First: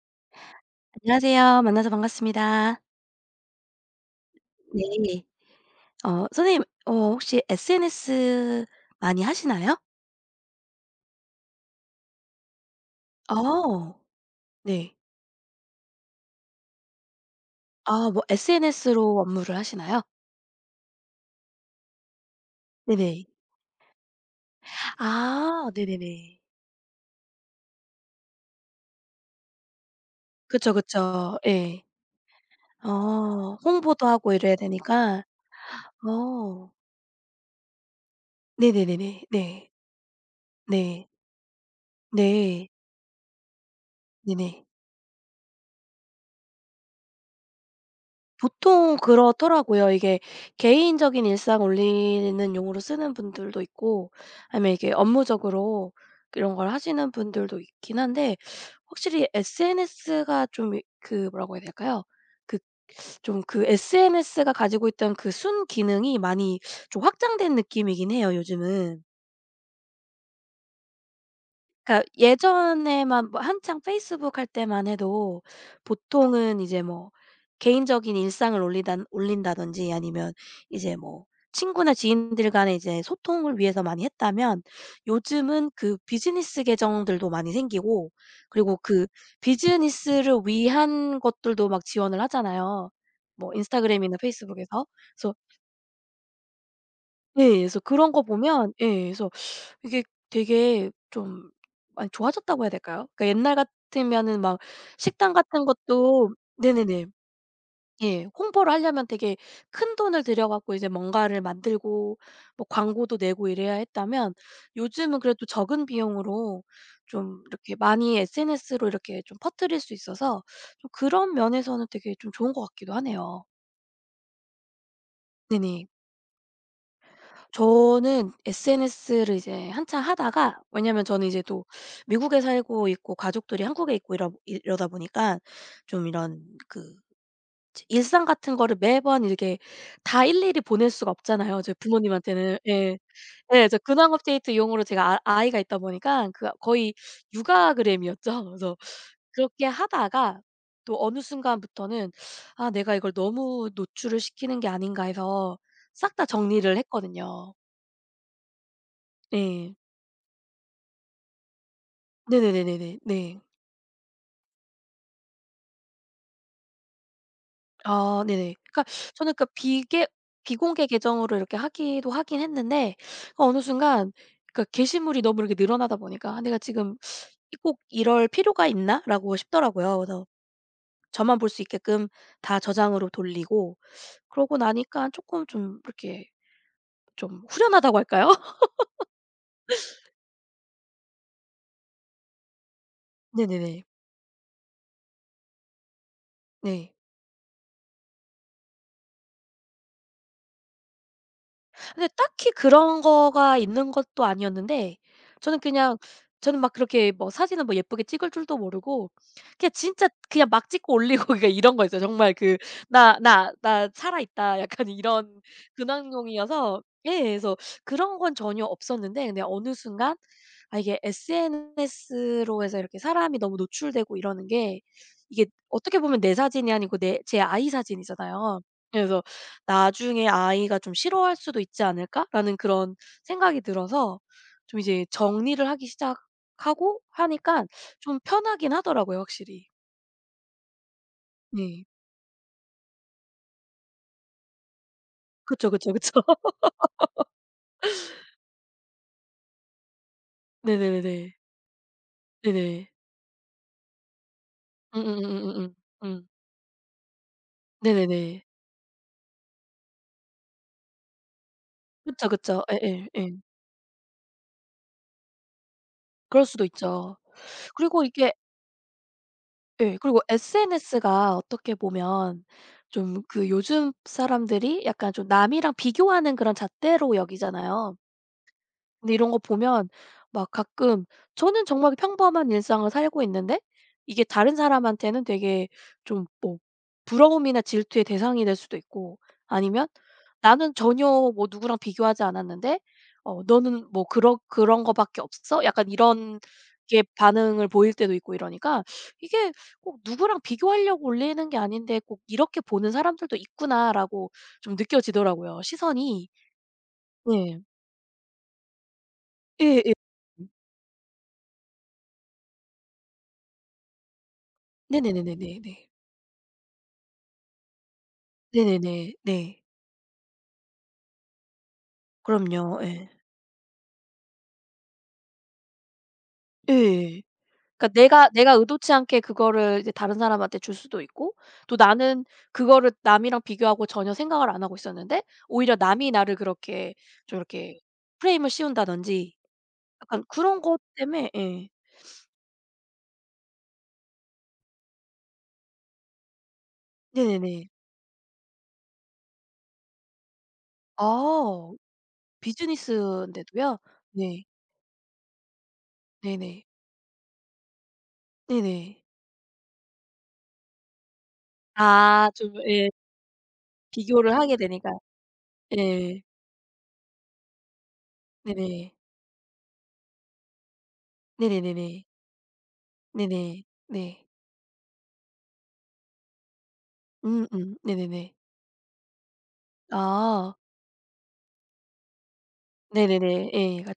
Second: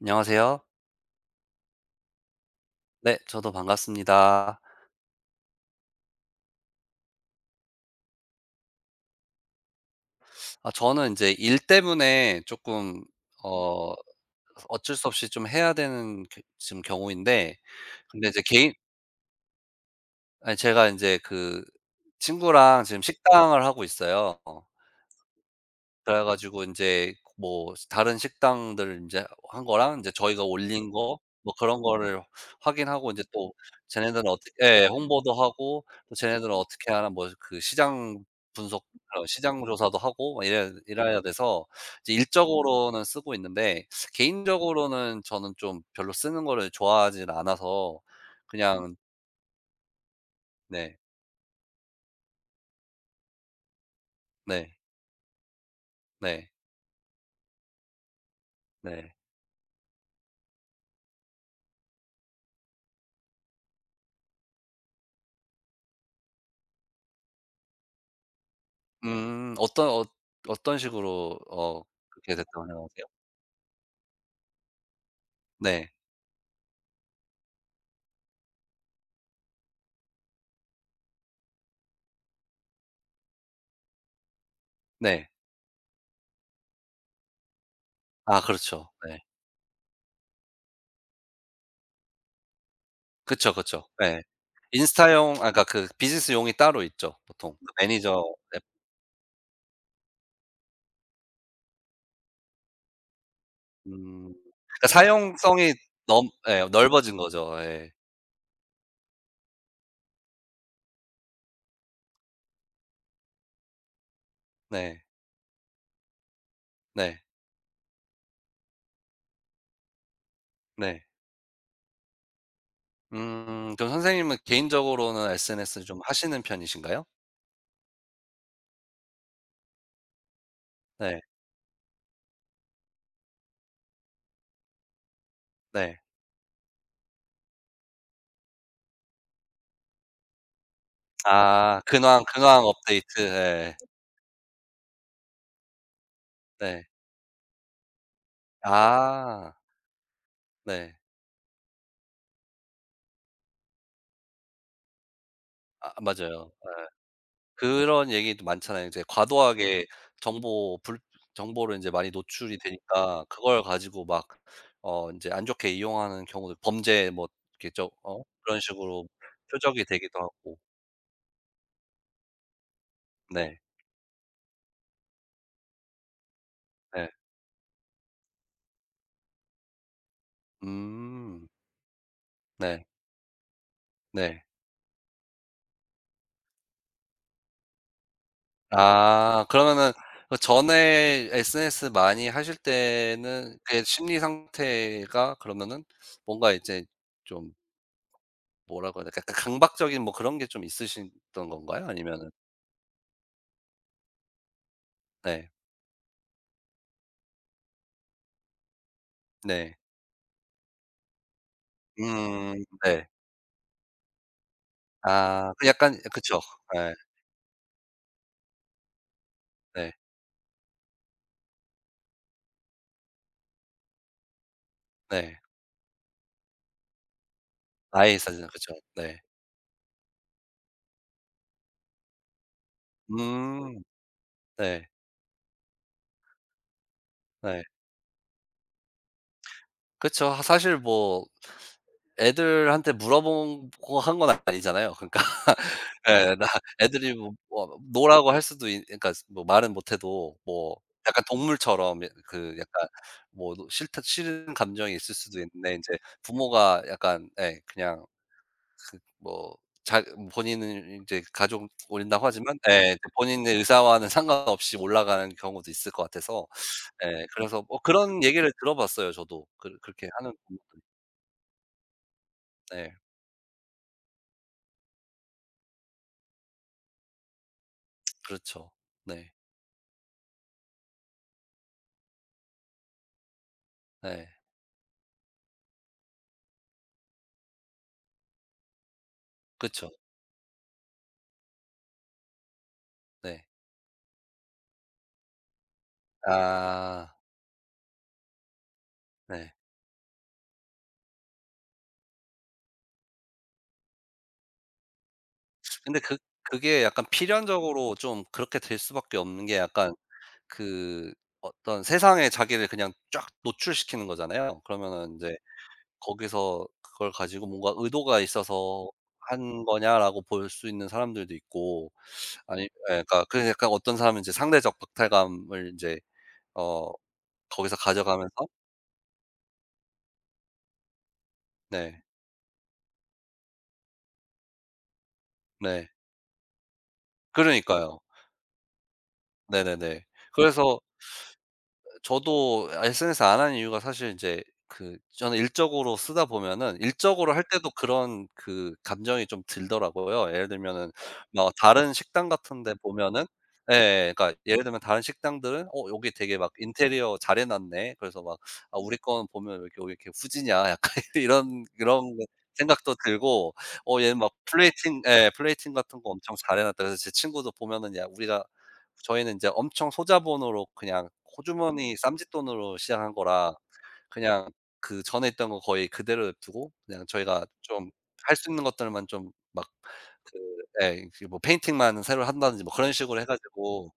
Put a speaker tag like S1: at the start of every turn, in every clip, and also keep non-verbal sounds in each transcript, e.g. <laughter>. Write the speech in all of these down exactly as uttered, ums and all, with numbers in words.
S1: 안녕하세요.
S2: 안녕하세요. 만나서 반갑습니다.
S1: 네, 저도 반갑습니다.
S2: 네. 어 선생님, 어 혹시 에스 엔 에스 많이 하시나요?
S1: 아, 저는 이제 일 때문에 조금 어
S2: 어. 네.
S1: 어쩔 수 없이 좀 해야 되는 그 지금 경우인데,
S2: 아, 뭐
S1: 근데 이제 개인,
S2: 에스 엔 에스로 업무를 하시나요?
S1: 아니 제가 이제 그 친구랑 지금
S2: 네네.
S1: 식당을 하고 있어요.
S2: 아,
S1: 그래
S2: 네네네.
S1: 가지고 이제 뭐 다른 식당들 이제 한 거랑 이제 저희가
S2: 그쵸,
S1: 올린 거,
S2: 그쵸.
S1: 뭐 그런
S2: 예.
S1: 거를 확인하고, 이제 또
S2: 어, 홍보도
S1: 쟤네들은
S2: 하고
S1: 어떻게,
S2: 이래야
S1: 예,
S2: 되니까.
S1: 홍보도 하고, 또 쟤네들은
S2: 어.
S1: 어떻게 하나, 뭐 그 시장 분석,
S2: 네네네네.
S1: 어, 시장
S2: 네.
S1: 조사도 하고 막 이래야
S2: 네.
S1: 이래야 돼서 이제
S2: 네.
S1: 일적으로는 쓰고 있는데,
S2: 네네.
S1: 개인적으로는 저는 좀 별로 쓰는 거를 좋아하진 않아서 그냥.
S2: 보통 그렇더라고요. 이게
S1: 네.
S2: 개인적인 일상 올리는 용으로 쓰는 분들도 있고, 아니면
S1: 네.
S2: 이게 업무적으로
S1: 네.
S2: 이런 걸 하시는 분들도 있긴 한데,
S1: 네.
S2: 확실히 에스 엔 에스가 좀, 그 뭐라고 해야 될까요? 그, 좀 그 에스 엔 에스가 가지고 있던 그 순기능이 많이 좀 확장된 느낌이긴 해요, 요즘은.
S1: 음, 어떤 어 어떤 식으로, 어
S2: 그러니까
S1: 그렇게 됐다고 생각하세요?
S2: 예전에만 뭐 한창 페이스북 할 때만 해도
S1: 네.
S2: 보통은 이제 뭐 개인적인 일상을 올리 올린다든지, 아니면 이제 뭐 친구나 지인들 간의 이제 소통을 위해서 많이 했다면,
S1: 네.
S2: 요즘은 그 비즈니스 계정들도 많이 생기고,
S1: 아,
S2: 그리고
S1: 그렇죠.
S2: 그
S1: 네.
S2: 비즈니스를 위한 것들도 막 지원을 하잖아요,
S1: 그쵸,
S2: 뭐
S1: 그쵸.
S2: 인스타그램이나
S1: 예.
S2: 페이스북에서.
S1: 인스타용,
S2: 그래서
S1: 아 그러니까 그 비즈니스용이 따로 있죠,
S2: 예.
S1: 보통.
S2: 그래서
S1: 그
S2: 그런
S1: 매니저
S2: 거
S1: 앱.
S2: 보면, 예, 그래서 이게 되게 좀 많이 좋아졌다고 해야 될까요? 그러니까 옛날
S1: 음,
S2: 같으면은 막
S1: 그러니까
S2: 식당 같은
S1: 사용성이 넘,
S2: 것도,
S1: 예,
S2: 네네네,
S1: 넓어진 거죠. 예.
S2: 예, 홍보를 하려면 되게 큰돈을 들여 갖고 이제 뭔가를 만들고 뭐 광고도 내고 이래야 했다면,
S1: 네.
S2: 요즘은 그래도 적은 비용으로
S1: 네.
S2: 좀 이렇게 많이 에스 엔 에스로 이렇게 좀 퍼뜨릴 수 있어서, 좀
S1: 네.
S2: 그런 면에서는 되게 좀 좋은 것 같기도 하네요.
S1: 음, 그럼 선생님은 개인적으로는 에스엔에스를
S2: 네네.
S1: 좀 하시는 편이신가요?
S2: 저는 에스 엔 에스를 이제 한참 하다가, 왜냐면
S1: 네.
S2: 저는 이제 또 미국에 살고 있고 가족들이 한국에 있고 이러 이러다 보니까,
S1: 네.
S2: 좀 이런 그 일상 같은 거를 매번 이렇게 다 일일이 보낼 수가 없잖아요, 저희
S1: 아, 근황,
S2: 부모님한테는.
S1: 근황
S2: 예.
S1: 업데이트.
S2: 예.
S1: 예.
S2: 저 근황 업데이트용으로 제가, 아 아이가 있다 보니까 그
S1: 네.
S2: 거의 육아그램이었죠. <laughs> 그래서
S1: 아.
S2: 그렇게 하다가
S1: 네.
S2: 또 어느 순간부터는 '아, 내가 이걸 너무 노출을 시키는 게 아닌가.' 해서
S1: 아,
S2: 싹 다
S1: 맞아요.
S2: 정리를 했거든요.
S1: 그런 얘기도 많잖아요. 이제
S2: 예.
S1: 과도하게 정보, 불 정보를 인제 많이 노출이
S2: 네네네네네.
S1: 되니까
S2: 네.
S1: 그걸 가지고 막 어 인제 안 좋게 이용하는 경우도, 범죄, 뭐 이렇게, 저, 어
S2: 아, 네네.
S1: 그런
S2: 그러니까
S1: 식으로
S2: 저는, 그러니까
S1: 표적이
S2: 비계
S1: 되기도 하고.
S2: 비공개 계정으로 이렇게 하기도 하긴 했는데, 어
S1: 네.
S2: 어느 순간 그러니까 게시물이 너무 이렇게 늘어나다 보니까 '아, 내가 지금
S1: 네.
S2: 이 꼭 이럴 필요가 있나?'라고 싶더라고요. 그래서 저만
S1: 음.
S2: 볼 수 있게끔 다
S1: 네.
S2: 저장으로 돌리고,
S1: 네.
S2: 그러고 나니까 쪼끔 좀 이렇게 좀 후련하다고 할까요? <laughs>
S1: 아, 그러면은 그전에 에스엔에스 많이 하실 때는 그게
S2: 네네네.
S1: 심리 상태가, 그러면은 뭔가 이제
S2: 네.
S1: 좀, 뭐라고 해야 될까? 약간 강박적인 뭐 그런 게 좀 있으셨던 건가요,
S2: 근데
S1: 아니면은?
S2: 딱히 그런 거가 있는 것도 아니었는데,
S1: 네.
S2: 저는 그냥, 저는 막 그렇게 뭐 사진을 뭐 예쁘게 찍을 줄도 모르고 그냥
S1: 네.
S2: 진짜 그냥 막 찍고 올리고 <laughs> 그러니까 이런 거였어요. 정말 그
S1: 음. 네.
S2: '나 나 나 살아있다.' 약간 이런
S1: 아, 그 약간, 그쵸.
S2: 근황용이어서,
S1: 예.
S2: 예 그래서 그런 건 전혀 없었는데, 근데 어느
S1: 네.
S2: 순간 아 이게 에스 엔 에스로 해서 이렇게 사람이 너무 노출되고 이러는 게,
S1: 네.
S2: 이게 어떻게 보면 내 사진이 아니고 내, 제 아이
S1: 아이 사진,
S2: 사진이잖아요.
S1: 그쵸. 네.
S2: 그래서 '나중에 아이가 좀 싫어할 수도 있지 않을까?'라는 그런 생각이
S1: 음.
S2: 들어서 좀
S1: 네.
S2: 이제 정리를 하기 시작하고 하니
S1: 네.
S2: 까 좀 편하긴 하더라고요, 확실히.
S1: 그쵸. 하, 사실 뭐
S2: 네.
S1: 애들한테 물어보고 한 건 아니잖아요, 그러니까.
S2: 그쵸,
S1: <laughs>
S2: 그쵸, 그쵸.
S1: 예. 나
S2: <laughs>
S1: 애들이 뭐, 뭐 노라고 할 수도 있, 그러니까 뭐 말은 못 해도, 뭐
S2: 네네네네.
S1: 약간 동물처럼, 예, 그 약간
S2: 네네.
S1: 뭐 싫다 싫은 감정이 있을 수도 있는데,
S2: 음음음음음음.
S1: 인제
S2: 음.
S1: 부모가 약간, 예, 그냥,
S2: 네네네.
S1: 뭐, 자, 본인은 이제 가족 올린다고
S2: 그쵸,
S1: 하지만,
S2: 그쵸.
S1: 예, 그
S2: 예예, 예.
S1: 본인의 의사와는 상관없이 올라가는 경우도 있을 것
S2: 그럴
S1: 같아서.
S2: 수도 있죠.
S1: 예, 그래서 뭐
S2: 그리고
S1: 그런
S2: 이게,
S1: 얘기를 들어봤어요, 저도. 그,
S2: 예,
S1: 그렇게
S2: 그리고
S1: 하는 <unintelligible>
S2: 에스 엔 에스가 어떻게 보면
S1: 네.
S2: 좀, 그 요즘 사람들이 약간 좀 남이랑 비교하는 그런 잣대로 여기잖아요.
S1: 그렇죠.
S2: 근데
S1: 네.
S2: 이런 거 보면 막 가끔, 저는 정말 평범한 일상을 살고 있는데 이게
S1: 네.
S2: 다른 사람한테는 되게 좀 뭐 부러움이나 질투의 대상이 될 수도 있고, 아니면
S1: 그쵸.
S2: 나는 전혀 뭐 누구랑 비교하지 않았는데 어
S1: 네.
S2: "너는 뭐 그런 그런 거밖에 없어?" 약간 이런 게
S1: 아,
S2: 반응을 보일 때도 있고 이러니까,
S1: 네.
S2: 이게 꼭 '누구랑 비교하려고 올리는 게 아닌데 꼭 이렇게 보는 사람들도 있구나.'라고 좀 느껴지더라고요,
S1: 근데 그,
S2: 시선이.
S1: 그게 약간
S2: 네.
S1: 필연적으로 좀 그렇게 될 수밖에 없는 게,
S2: 예예.
S1: 약간 그 어떤 세상에 자기를 그냥 쫙 노출시키는 거잖아요. 그러면은 인제
S2: 네네네네네네.
S1: 거기서 그걸 가지고 뭔가 의도가 있어서
S2: 네네네. 네.
S1: 한 거냐라고 볼 수 있는 사람들도 있고, 아니 예
S2: 그럼요. 예.
S1: 그러니까, 그래서 약간 어떤 사람은 이제 상대적 박탈감을 인제, 어
S2: 예.
S1: 거기서
S2: 그러니까 내가,
S1: 가져가면서.
S2: 내가 의도치 않게 그거를 이제 다른 사람한테 줄 수도 있고, 또
S1: 네.
S2: 나는 그거를 남이랑 비교하고 전혀 생각을 안 하고 있었는데 오히려
S1: 네.
S2: 남이 나를 그렇게 좀 이렇게
S1: 그러니까요.
S2: 프레임을 씌운다든지,
S1: 네네네.
S2: 약간 그런
S1: 그래서
S2: 것 때문에. 예.
S1: 저도 에스엔에스 안 하는 이유가, 사실 이제 그, 저는 일적으로 쓰다 보면은, 일적으로 할
S2: 네네네.
S1: 때도 그런 그 감정이 좀 들더라고요. 예를 들면은 뭐
S2: 아,
S1: 다른 식당 같은 데 보면은, 예,
S2: 비즈니스인데도요?
S1: 예, 예. 그러니까
S2: 네.
S1: 예를 들면 다른 식당들은 '어 여기 되게 막
S2: 네네.
S1: 인테리어 잘해 놨네.' 그래서 막 '아 우리
S2: 네네.
S1: 거 보면 왜 이렇게 왜 이렇게 후지냐.' 약간 <laughs> 이런 이런
S2: 아, 좀 예.
S1: 생각도 들고, '어 얘는 막
S2: 비교를 하게 되니까.
S1: 플레이팅', 예, '플레이팅 같은 거
S2: 예.
S1: 엄청 잘해 놨다.' 그래서 제 친구도 보면은 "야 우리가
S2: 네네.
S1: 저희는 이제 엄청 소자본으로 그냥
S2: 네네네네.
S1: 호주머니 쌈짓돈으로 시작한 거라
S2: 네네. 네.
S1: 그냥 그전에 있던 거 거의 그대로 냅 두고 그냥 저희가
S2: 음음.
S1: 좀
S2: 네네네.
S1: 할 수 있는 것들만 좀 막, 그,
S2: 아.
S1: 예, 그 뭐 페인팅만 새로 한다든지 뭐 그런 식으로 해
S2: 네네네. 예.
S1: 가지고.
S2: 그러니까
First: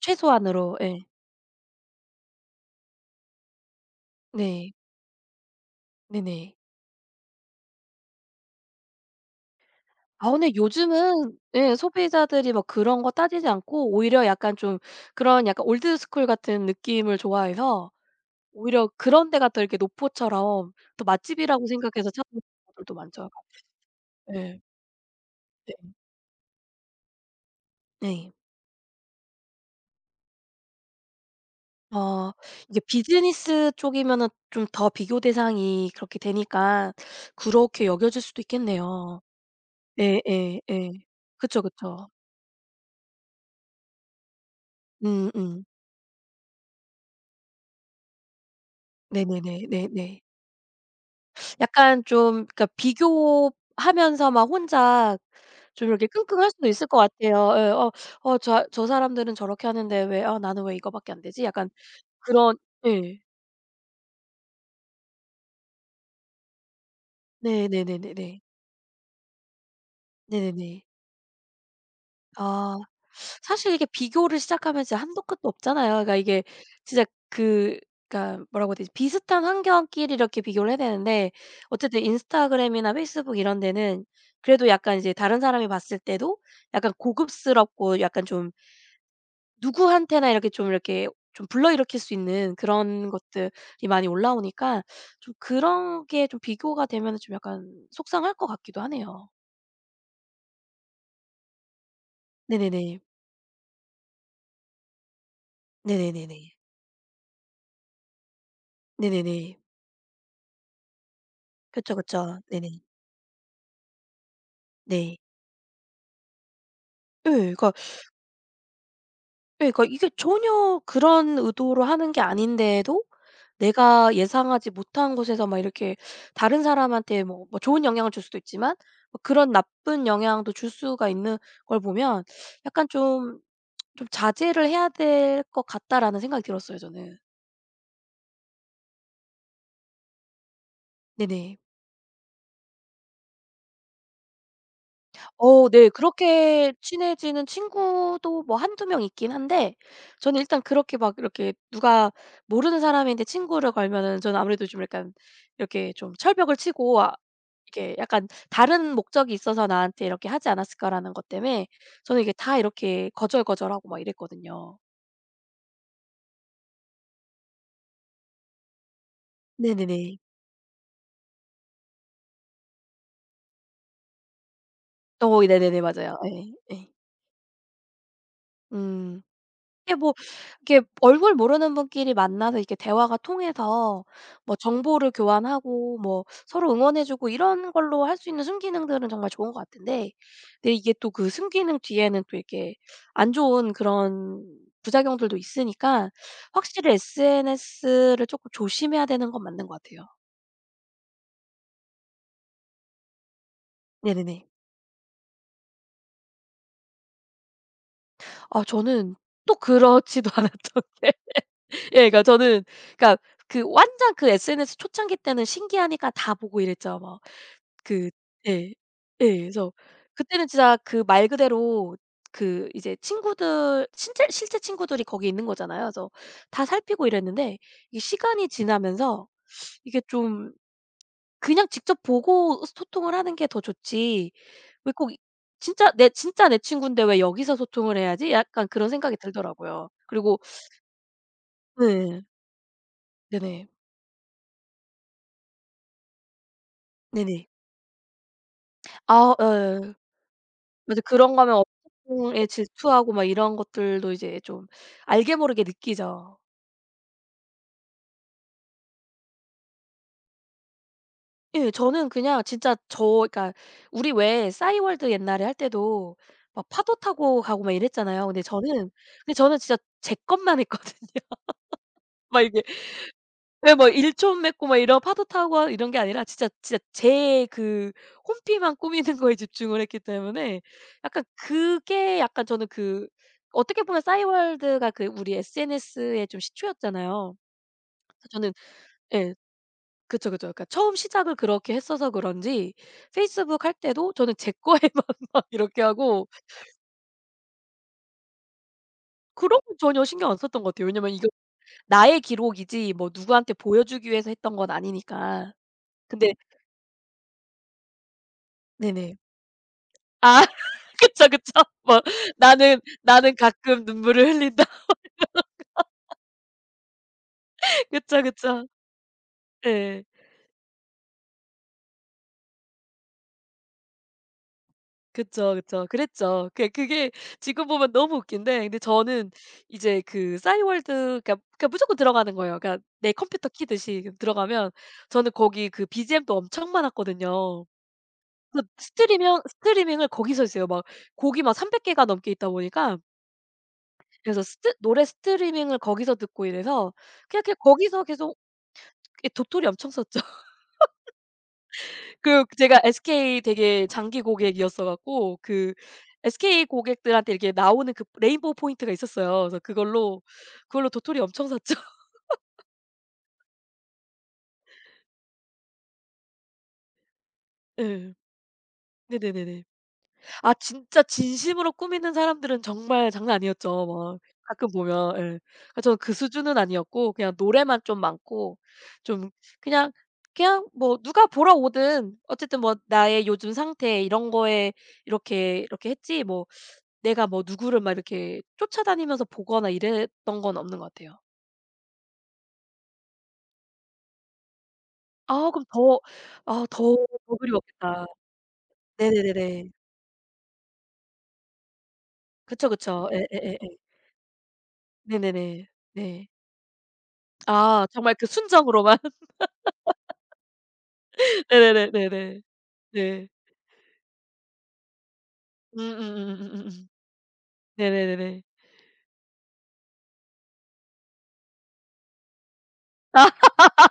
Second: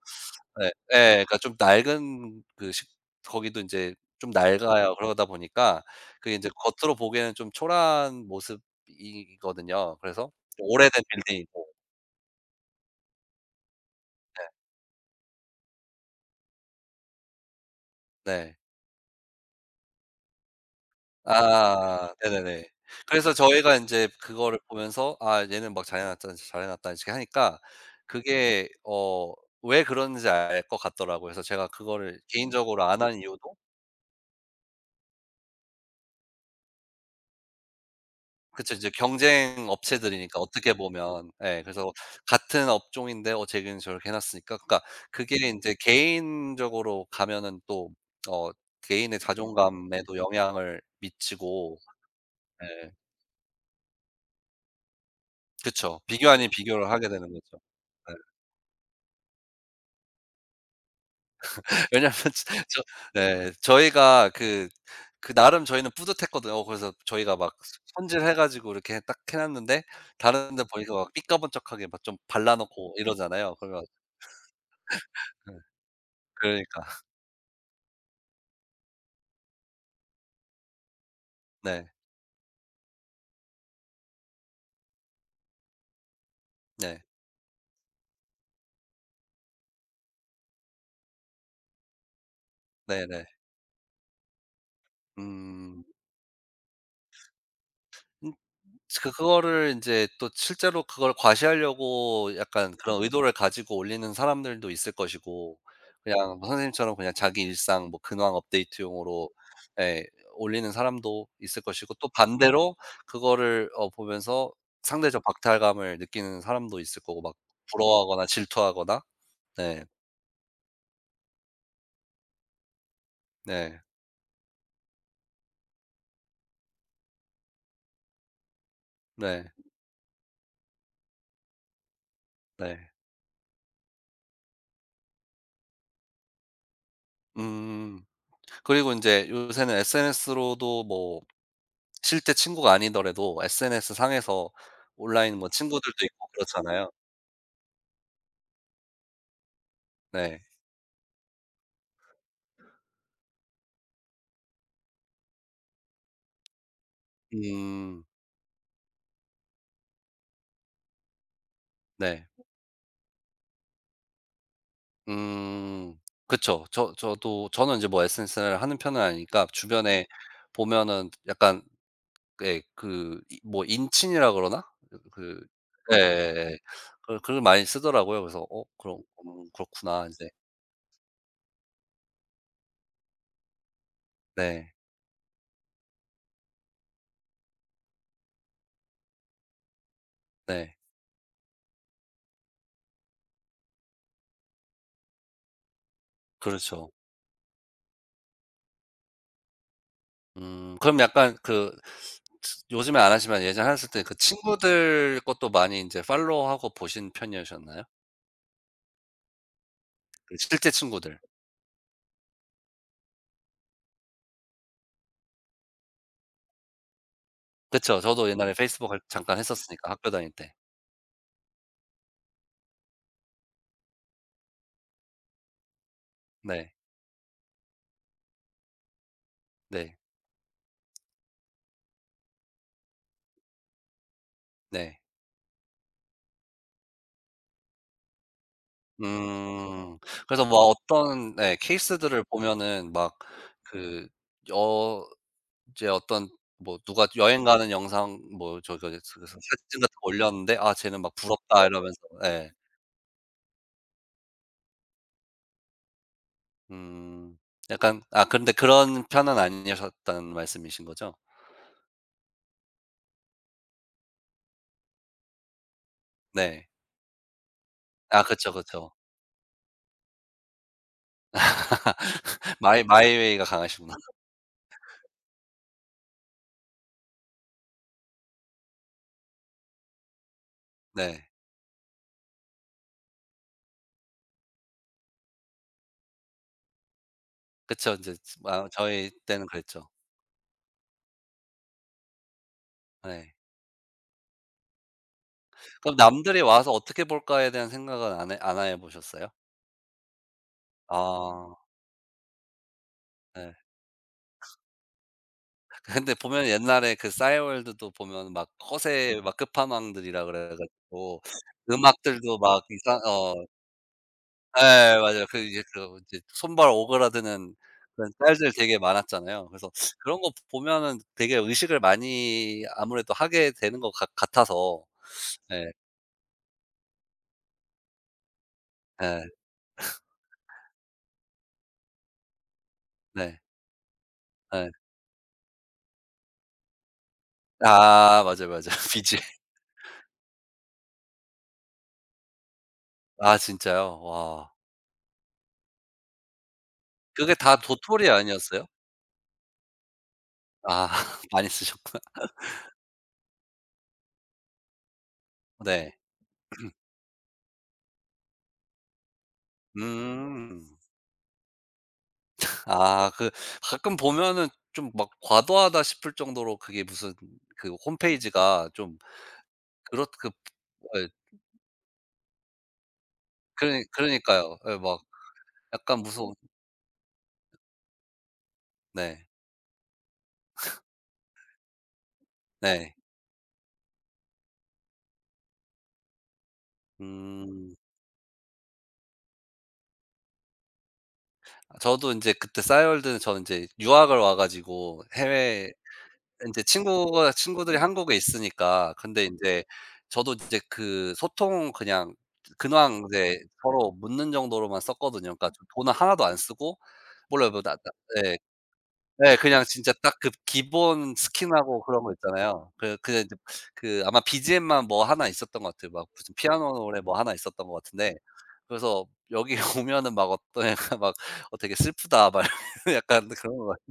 S1: 예.
S2: 최소한으로. 예.
S1: 예 그러니까 좀 낡은 그, 식, 거기도 인제 좀
S2: 네.
S1: 낡아요. 그러다 보니까 그게 인제
S2: 네네.
S1: 겉으로 보기에는 좀 초라한 모습이거든요. 그래서
S2: 아, 근데
S1: 오래된
S2: 요즘은,
S1: 빌딩이고.
S2: 예, 소비자들이 막 그런 거 따지지 않고 오히려 약간 좀 그런 약간 올드스쿨 같은 느낌을 좋아해서
S1: 네.
S2: 오히려 그런 데가 더 이렇게 노포처럼 더 맛집이라고 생각해서
S1: 아,
S2: 찾는
S1: 네네네.
S2: 분들도 많죠.
S1: 그래서 저희가 인제 그거를
S2: 예.
S1: 보면서 '아 얘는
S2: 네.
S1: 막 잘해 놨다. 잘해 놨다.' 이렇게 하니까
S2: 네.
S1: 그게, 어 왜 그러는지 알 것 같더라고요. 그래서 제가 그거를
S2: 어, 이게
S1: 개인적으로 안 한 이유도.
S2: 비즈니스 쪽이면은 좀 더 비교 대상이 그렇게 되니까 그렇게 여겨질 수도
S1: 그쵸. 이제
S2: 있겠네요.
S1: 경쟁
S2: 네,
S1: 업체들이니까
S2: 예,
S1: 어떻게
S2: 예.
S1: 보면. 예.
S2: 그쵸,
S1: 그래서
S2: 그쵸.
S1: 같은 업종인데, 어 쟤는 저렇게 해 놨으니까. 그러니까 그게
S2: 음음.
S1: 인제 개인적으로 가면은 또, 어 개인의
S2: 네네네
S1: 자존감에도
S2: 네네.
S1: 영향을 미치고.
S2: 약간 좀, 그러니까
S1: 예.
S2: 비교하면서 막 혼자 좀
S1: 그쵸.
S2: 이렇게
S1: 비교 아닌
S2: 끙끙할 수도 있을
S1: 비교를
S2: 것
S1: 하게 되는
S2: 같아요.
S1: 거죠.
S2: 예. '어
S1: 예.
S2: 어 저 저 사람들은 저렇게 하는데 왜, 아 나는 왜 이거밖에 안 되지?' 약간
S1: 왜냐면
S2: 그런.
S1: <laughs> 저,
S2: 예.
S1: 네. 저희가 그, 그 나름 저희는 뿌듯했거든요. 어 그래서 저희가 막 손
S2: 네네네네네.
S1: 손질해 가지고 이렇게 딱 해 놨는데, 다른 데
S2: 네네네.
S1: 보니까 막 삐까번쩍하게 막 좀 발라
S2: 아.
S1: 놓고 이러잖아요.
S2: 사실
S1: 그러면.
S2: 이게 비교를 시작하면 진짜 한도 끝도
S1: 네.
S2: 없잖아요. 그러니까 이게
S1: 그러니까.
S2: 진짜 그, 그러니까 뭐라고 해야 되지? 비슷한 환경끼리 이렇게 비교를 해야 되는데,
S1: 네.
S2: 어쨌든 인스타그램이나 페이스북 이런 데는 그래도 약간 이제 다른 사람이 봤을 때도 약간
S1: 네.
S2: 고급스럽고 약간 좀 누구한테나 이렇게 좀 이렇게 좀 불러일으킬 수 있는 그런
S1: 네네.
S2: 것들이 많이 올라오니까, 좀
S1: 음.
S2: 그런 게 좀 비교가 되면은 좀 약간 속상할 것 같기도
S1: 그,
S2: 하네요.
S1: 그거를 이제 또 실제로 그걸 과시하려고 약간
S2: 네네네.
S1: 그런 의도를 가지고 올리는 사람들도 있을 것이고,
S2: 네네네네.
S1: 그냥 뭐 선생님처럼 그냥 자기 일상 뭐 근황 업데이트용으로,
S2: 네네네.
S1: 예, 올리는 사람도 있을 것이고,
S2: 그쵸,
S1: 또
S2: 그쵸.
S1: 반대로
S2: 네네.
S1: 그거를 어 보면서
S2: 네.
S1: 상대적 박탈감을 느끼는 사람도 있을 거고
S2: 예.
S1: 막
S2: 그러니까,
S1: 부러워하거나 질투하거나.
S2: 예,
S1: 네.
S2: 그러니까 이게 전혀 그런 의도로 하는 게 아닌데도
S1: 네.
S2: 내가 예상하지 못한 곳에서 막 이렇게 다른 사람한테 뭐, 뭐 좋은 영향을 줄 수도 있지만 뭐
S1: 네.
S2: 그런 나쁜 영향도 줄 수가 있는 걸 보면 약간
S1: 네.
S2: 좀, 좀 '자제를 해야 될 것 같다.'라는 생각이 들었어요, 저는.
S1: 음. 그리고 이제 요새는 에스엔에스로도 뭐
S2: 네네.
S1: 실제 친구가 아니더라도 에스엔에스 상에서 온라인 뭐
S2: 어, 네.
S1: 친구들도 있고
S2: 그렇게
S1: 그렇잖아요.
S2: 친해지는 친구도 뭐 한두 명 있긴 한데, 저는
S1: 네.
S2: 일단 그렇게 막 이렇게 누가 모르는 사람인데 친구를 걸면은 저는 아무래도 좀 약간 이렇게 좀 철벽을 치고, 아 이렇게
S1: 음.
S2: 약간 '다른 목적이 있어서 나한테 이렇게 하지 않았을까.'라는 것 때문에 저는
S1: 네.
S2: 이게 다 이렇게 거절거절하고 막 이랬거든요.
S1: 음. 그쵸. 저, 저도 저는 이제 뭐 에스엔에스를 하는 편은 아니니까,
S2: 네네네.
S1: 주변에 보면은 약간, 예, 그, 이 뭐 인친이라 그러나? 그
S2: 어
S1: 그
S2: 네네네. 맞아요. 예.
S1: 예예예.
S2: 예.
S1: 그 글을 많이 쓰더라고요. 그래서 '어 그럼,
S2: 음.
S1: 음
S2: 이게
S1: 그렇구나.'
S2: 뭐
S1: 인제.
S2: 이렇게 얼굴 모르는 분끼리 만나서 이렇게 대화가 통해서 뭐
S1: 네.
S2: 정보를 교환하고 뭐 서로 응원해 주고 이런 걸로 할 수 있는 순기능들은 정말 좋은 것 같은데, 근데
S1: 네.
S2: 이게 또 그 순기능 뒤에는 또 이렇게 안 좋은 그런 부작용들도 있으니까
S1: 그렇죠.
S2: 확실히 에스 엔 에스를 조금 조심해야 되는 건 맞는 것 같아요.
S1: 음, 그럼 약간 그, 요즘에 안 하시지만 예전에 하셨을 때 그
S2: 네네네.
S1: 친구들 것도 많이 이제 팔로우하고 보신 편이셨나요?
S2: 아 저는 또 그렇지도
S1: 그,
S2: <laughs>
S1: 실제
S2: 않았던 게,
S1: 친구들.
S2: 예 그러니까 저는, 그러니까 그 완전 그 에스 엔 에스 초창기 때는 신기하니까 다 보고 이랬죠, 뭐.
S1: 그쵸,
S2: 그,
S1: 저도 옛날에
S2: 예.
S1: 페이스북 할 잠깐
S2: 예. 그래서
S1: 했었으니까, 학교 다닐
S2: 그때는
S1: 때.
S2: 진짜 그 말 그대로 그 이제 친구들 신체 실제 친구들이 거기 있는 거잖아요. 그래서 다
S1: 네.
S2: 살피고 이랬는데 이 시간이 지나면서
S1: 네.
S2: 이게 좀 그냥 직접 보고 소통을 하는 게 더 좋지 왜
S1: 네.
S2: 꼭 이 '진짜 내 진짜 내 친군데 왜 여기서 소통을 해야지?' 약간 그런 생각이 들더라고요.
S1: 음.
S2: 그리고
S1: 그래서 뭐 어떤, 네,
S2: 네.
S1: 케이스들을 보면은 막
S2: 네네.
S1: 그, 여 이제 어떤, 뭐 누가 여행
S2: 네네.
S1: 가는 영상, 뭐 저기서
S2: 아
S1: 사진 같은 거
S2: 예예.
S1: 올렸는데 '아 쟤는
S2: 맞아.
S1: 막
S2: 그런 거면 업
S1: 부럽다.' 이러면서.
S2: 종에
S1: 예.
S2: 질투하고 막 이런 것들도 이제 좀 알게 모르게 느끼죠.
S1: 음. 약간, 아 근데 그런 편은 아니셨다는 말씀이신 거죠?
S2: 예. 저는 그냥 진짜 저, 그러니까 우리 왜 싸이월드 옛날에 할 때도 막
S1: 네.
S2: 파도 타고 가고 막
S1: 아,
S2: 이랬잖아요. 근데
S1: 그쵸, 그쵸.
S2: 저는 근데 저는 진짜 제 것만 했거든요. <laughs> 막
S1: <laughs>
S2: 이게,
S1: 마이 마이웨이가
S2: 예 뭐
S1: 강하시구나. <laughs>
S2: 일촌 맺고 막 이런 파도 타고 이런 게 아니라 진짜 진짜 제 그 홈피만 꾸미는 거에 집중을 했기 때문에 약간
S1: 네.
S2: 그게 약간 저는 그, 어떻게 보면 싸이월드가 그 우리 에스 엔 에스의 좀 시초였잖아요.
S1: 그쵸. 인제,
S2: 저는
S1: 아 저희
S2: 예.
S1: 때는 그랬죠.
S2: 그쵸, 그쵸. 그러니까 처음 시작을 그렇게 했어서 그런지
S1: 네.
S2: 페이스북 할 때도 저는 제 거에만 <laughs> 막 이렇게
S1: 그럼
S2: 하고.
S1: '남들이 와서 어떻게 볼까.'에 대한 생각은, 안 해 안 해 보셨어요?
S2: 그런 건 전혀 신경 안 썼던 것 같아요. 왜냐면 이거
S1: 아,
S2: 나의 기록이지 뭐 누구한테
S1: 네.
S2: 보여주기 위해서 했던 건 아니니까.
S1: <laughs> 근데
S2: 근데
S1: 보면 옛날에 그 싸이월드도 보면 막
S2: 네네.
S1: 허세 막 끝판왕들이라
S2: 아
S1: 그래
S2: <laughs>
S1: 가지고
S2: 그쵸, 그쵸. 뭐
S1: 음악들도 막,
S2: "나는
S1: 이상, 어
S2: 나는 가끔 눈물을
S1: 예,
S2: 흘린다."
S1: 맞아요. 그 이제, 그 이제 손발 오그라드는
S2: <laughs>
S1: 그런
S2: 그쵸,
S1: 짤들
S2: 그쵸.
S1: 되게 많았잖아요. 그래서
S2: 예.
S1: 그런 거 보면은 되게 의식을 많이 아무래도 하게 되는 것 같 같아서.
S2: 그쵸,
S1: 예.
S2: 그쵸. 그랬죠. 그게 그게 지금 보면 너무 웃긴데, 근데
S1: 예.
S2: 저는 이제 그 싸이월드, 그러니까 그러니까 무조건 들어가는 거예요. 그러니까 내
S1: 네.
S2: 컴퓨터 키듯이
S1: 예.
S2: 들어가면, 저는 거기 그 비 지 엠도 엄청 많았거든요.
S1: 아, 맞아요,
S2: 그
S1: 맞아요. <laughs> 비지엠.
S2: 스트리밍 스트리밍을 거기서 했어요. 막 곡이 막 삼백 개가 넘게 있다 보니까
S1: 아, 진짜요?
S2: 그래서
S1: 와.
S2: 스트 노래 스트리밍을 거기서 듣고 이래서
S1: 그게
S2: 그냥,
S1: 다
S2: 그냥 거기서
S1: 도토리
S2: 계속
S1: 아니었어요?
S2: 이 도토리 엄청 썼죠.
S1: 아. <laughs> 많이 쓰셨구나.
S2: 그 제가 에스 케이 되게 장기 고객이었어 갖고 그
S1: 네.
S2: 에스 케이
S1: <clears throat>
S2: 고객들한테 이렇게 나오는 그 레인보우 포인트가 있었어요. 그래서 그걸로,
S1: 음.
S2: 그걸로 도토리 엄청 샀죠. <laughs>
S1: 아, 그, 가끔 보면은 좀 막 과도하다 싶을 정도로, 그게 무슨 그
S2: 예.
S1: 홈페이지가 좀,
S2: 네네네네.
S1: 그렇 그
S2: 아 진짜
S1: 예
S2: 진심으로 꾸미는 사람들은 정말 장난
S1: 그러니,
S2: 아니었죠. 막
S1: 그러니까요.
S2: 가끔
S1: 예 막
S2: 보면, 예. 아 저는
S1: 약간
S2: 그
S1: 무서운.
S2: 수준은 아니었고 그냥 노래만 좀 많고
S1: 네.
S2: 좀 그냥, 그냥 뭐 누가 보러 오든 어쨌든 뭐
S1: 네.
S2: 나의 요즘 상태 이런 거에 이렇게, 이렇게 했지 뭐 내가 뭐
S1: 음.
S2: 누구를 막 이렇게 쫓아다니면서 보거나 이랬던 건 없는 것 같아요.
S1: 저도 인제 그때 싸이월드는, 저는 인제 유학을 와 가지고
S2: 아 그럼
S1: 해외
S2: 더,
S1: 인제
S2: 아 더
S1: 친구가
S2: 더
S1: 친구들이
S2: 그리웠겠다.
S1: 한국에 있으니까, 근데 인제
S2: 네네네네.
S1: 저도 인제 그, 소통 그냥
S2: 그쵸,
S1: 근황
S2: 그쵸.
S1: 이제
S2: 예예예예.
S1: 서로 묻는 정도로만 썼거든요. 그러니까 저,
S2: 네네네.
S1: 돈은 하나도
S2: 네.
S1: 안 쓰고 몰라요. 뭐 나, 나
S2: 아 정말 그
S1: 예.
S2: 순정으로만.
S1: 네. 그냥 진짜 딱 그 기본
S2: <laughs>
S1: 스킨하고
S2: 네네네
S1: 그런 거
S2: 네네.
S1: 있잖아요. 그, 그냥
S2: 네.
S1: 인제 그 아마 비지엠만 뭐 하나 있었던 것 같아요. 막 무슨 피아노
S2: 음음음음음음.
S1: 노래 뭐 하나 있었던 것 같은데,
S2: 네네네네.
S1: 그래서 여기 <laughs> 오면은 막 어떤 애가 막 "어 되게 슬프다." 막 이러면서 <laughs> 약간 그런 거 같아요.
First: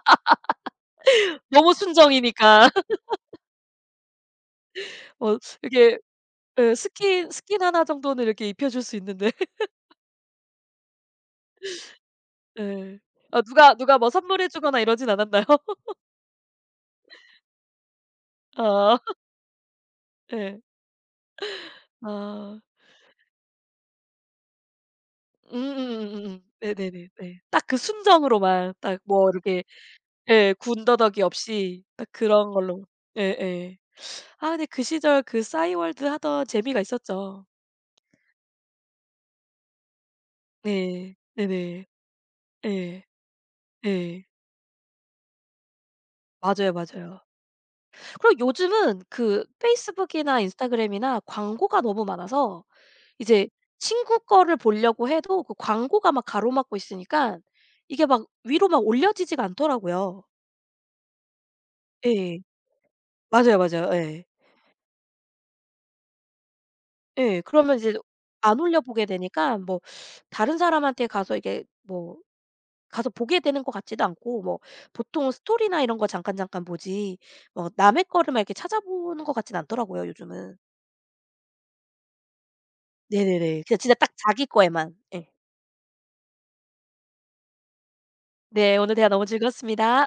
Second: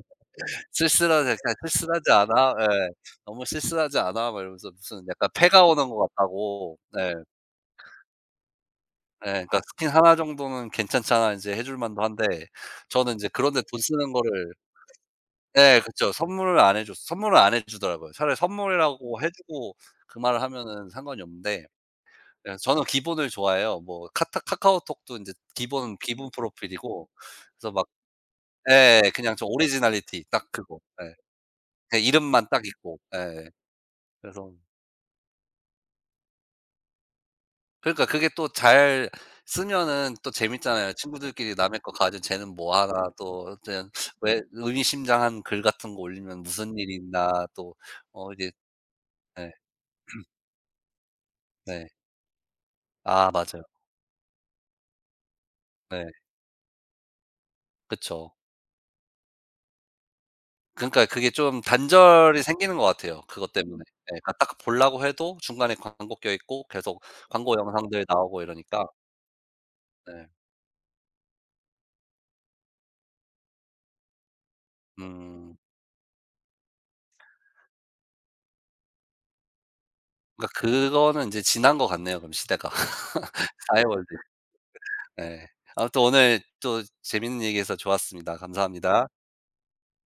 S1: "쓸쓸하지, 그냥
S2: 너무
S1: 쓸쓸하지 않아?"
S2: 순정이니까
S1: 예.
S2: <laughs>
S1: "너무 쓸쓸하지 않아?" 막 이러면서 무슨 약간
S2: 뭐
S1: 패가 오는
S2: 이렇게
S1: 것
S2: 예
S1: 같다고. 네.
S2: 스킨 스킨 하나 정도는 이렇게 입혀 줄 수
S1: 예.
S2: 있는데.
S1: 그러니까
S2: <laughs>
S1: "스킨 하나 정도는 괜찮잖아." 인제 해줄 만도 한데,
S2: 예.
S1: 저는 인제
S2: 아
S1: 그런 데
S2: 누가
S1: 돈
S2: 누가 뭐
S1: 쓰는
S2: 선물해
S1: 거를.
S2: 주거나 이러진 않았나요?
S1: 네
S2: <laughs>
S1: 그쵸. 선물을 안 해 줬 선물을 안 해 주더라고요. 차라리
S2: 아.
S1: 선물이라고 해 주고 그 말을
S2: 예.
S1: 하면은 상관이 없는데. 예.
S2: 아.
S1: 저는 기본을 좋아해요. 뭐 카타 카카오톡도 인제 기본 기본
S2: 음음음음음. 네네네
S1: 프로필이고,
S2: 네. 딱
S1: 그래서
S2: 그
S1: 막,
S2: 순정으로만
S1: 예,
S2: 딱 뭐
S1: 그냥 저
S2: 이렇게
S1: 오리지널리티 딱
S2: 예
S1: 그거. 예.
S2: 군더더기 없이
S1: 그냥
S2: 딱
S1: 이름만
S2: 그런
S1: 딱
S2: 걸로.
S1: 있고. 예.
S2: 예예. 아
S1: 그래서
S2: 근데 그 시절 그 싸이월드 하던 재미가 있었죠.
S1: 그러니까 그게 또 잘 쓰면은 또 재밌잖아요.
S2: 네.
S1: 친구들끼리 남의
S2: 네네.
S1: 거 가지고 쟤는 뭐
S2: 예.
S1: 하나 또 어쨌든,
S2: 예.
S1: 왜 의미심장한 글 같은 거 올리면
S2: 맞아요,
S1: 무슨 일이
S2: 맞아요.
S1: 있나. 또, 어
S2: 그리고
S1: 이제.
S2: 요즘은 그
S1: 예. <clears throat>
S2: 페이스북이나 인스타그램이나 광고가
S1: 네.
S2: 너무 많아서
S1: 아,
S2: 이제
S1: 맞아요.
S2: 친구 거를 보려고 해도 그
S1: 네.
S2: 광고가 막 가로막고 있으니까 이게 막
S1: 그쵸.
S2: 위로 막 올려지지가 않더라고요.
S1: 그러니까 그게 좀
S2: 예.
S1: 단절이 생기는 것 같아요, 그것
S2: 맞아요,
S1: 때문에.
S2: 맞아요.
S1: 예.
S2: 예.
S1: 그러니까 딱 보려고 해도 중간에 광고 껴 있고 계속
S2: 예.
S1: 광고
S2: 그러면 이제
S1: 영상들 나오고
S2: 안
S1: 이러니까.
S2: 올려보게 되니까 뭐
S1: 네.
S2: 다른 사람한테 가서 이게 뭐 가서 보게 되는 것 같지도 않고 뭐 보통
S1: 음.
S2: 스토리나 이런 거 잠깐잠깐 보지 뭐 남의 거를 막 이렇게 찾아보는 것 같진 않더라고요, 요즘은.
S1: 그러니까 그거는 인제 지난 것 같네요, 그럼 시대가.
S2: 네네네.
S1: <laughs>
S2: 그냥 진짜
S1: 사회월드.
S2: 딱 자기 거에만. 예.
S1: 네. 아무튼 오늘 또 재밌는 얘기해서 좋았습니다.
S2: 네. 오늘
S1: 감사합니다.
S2: 대화 너무 즐거웠습니다.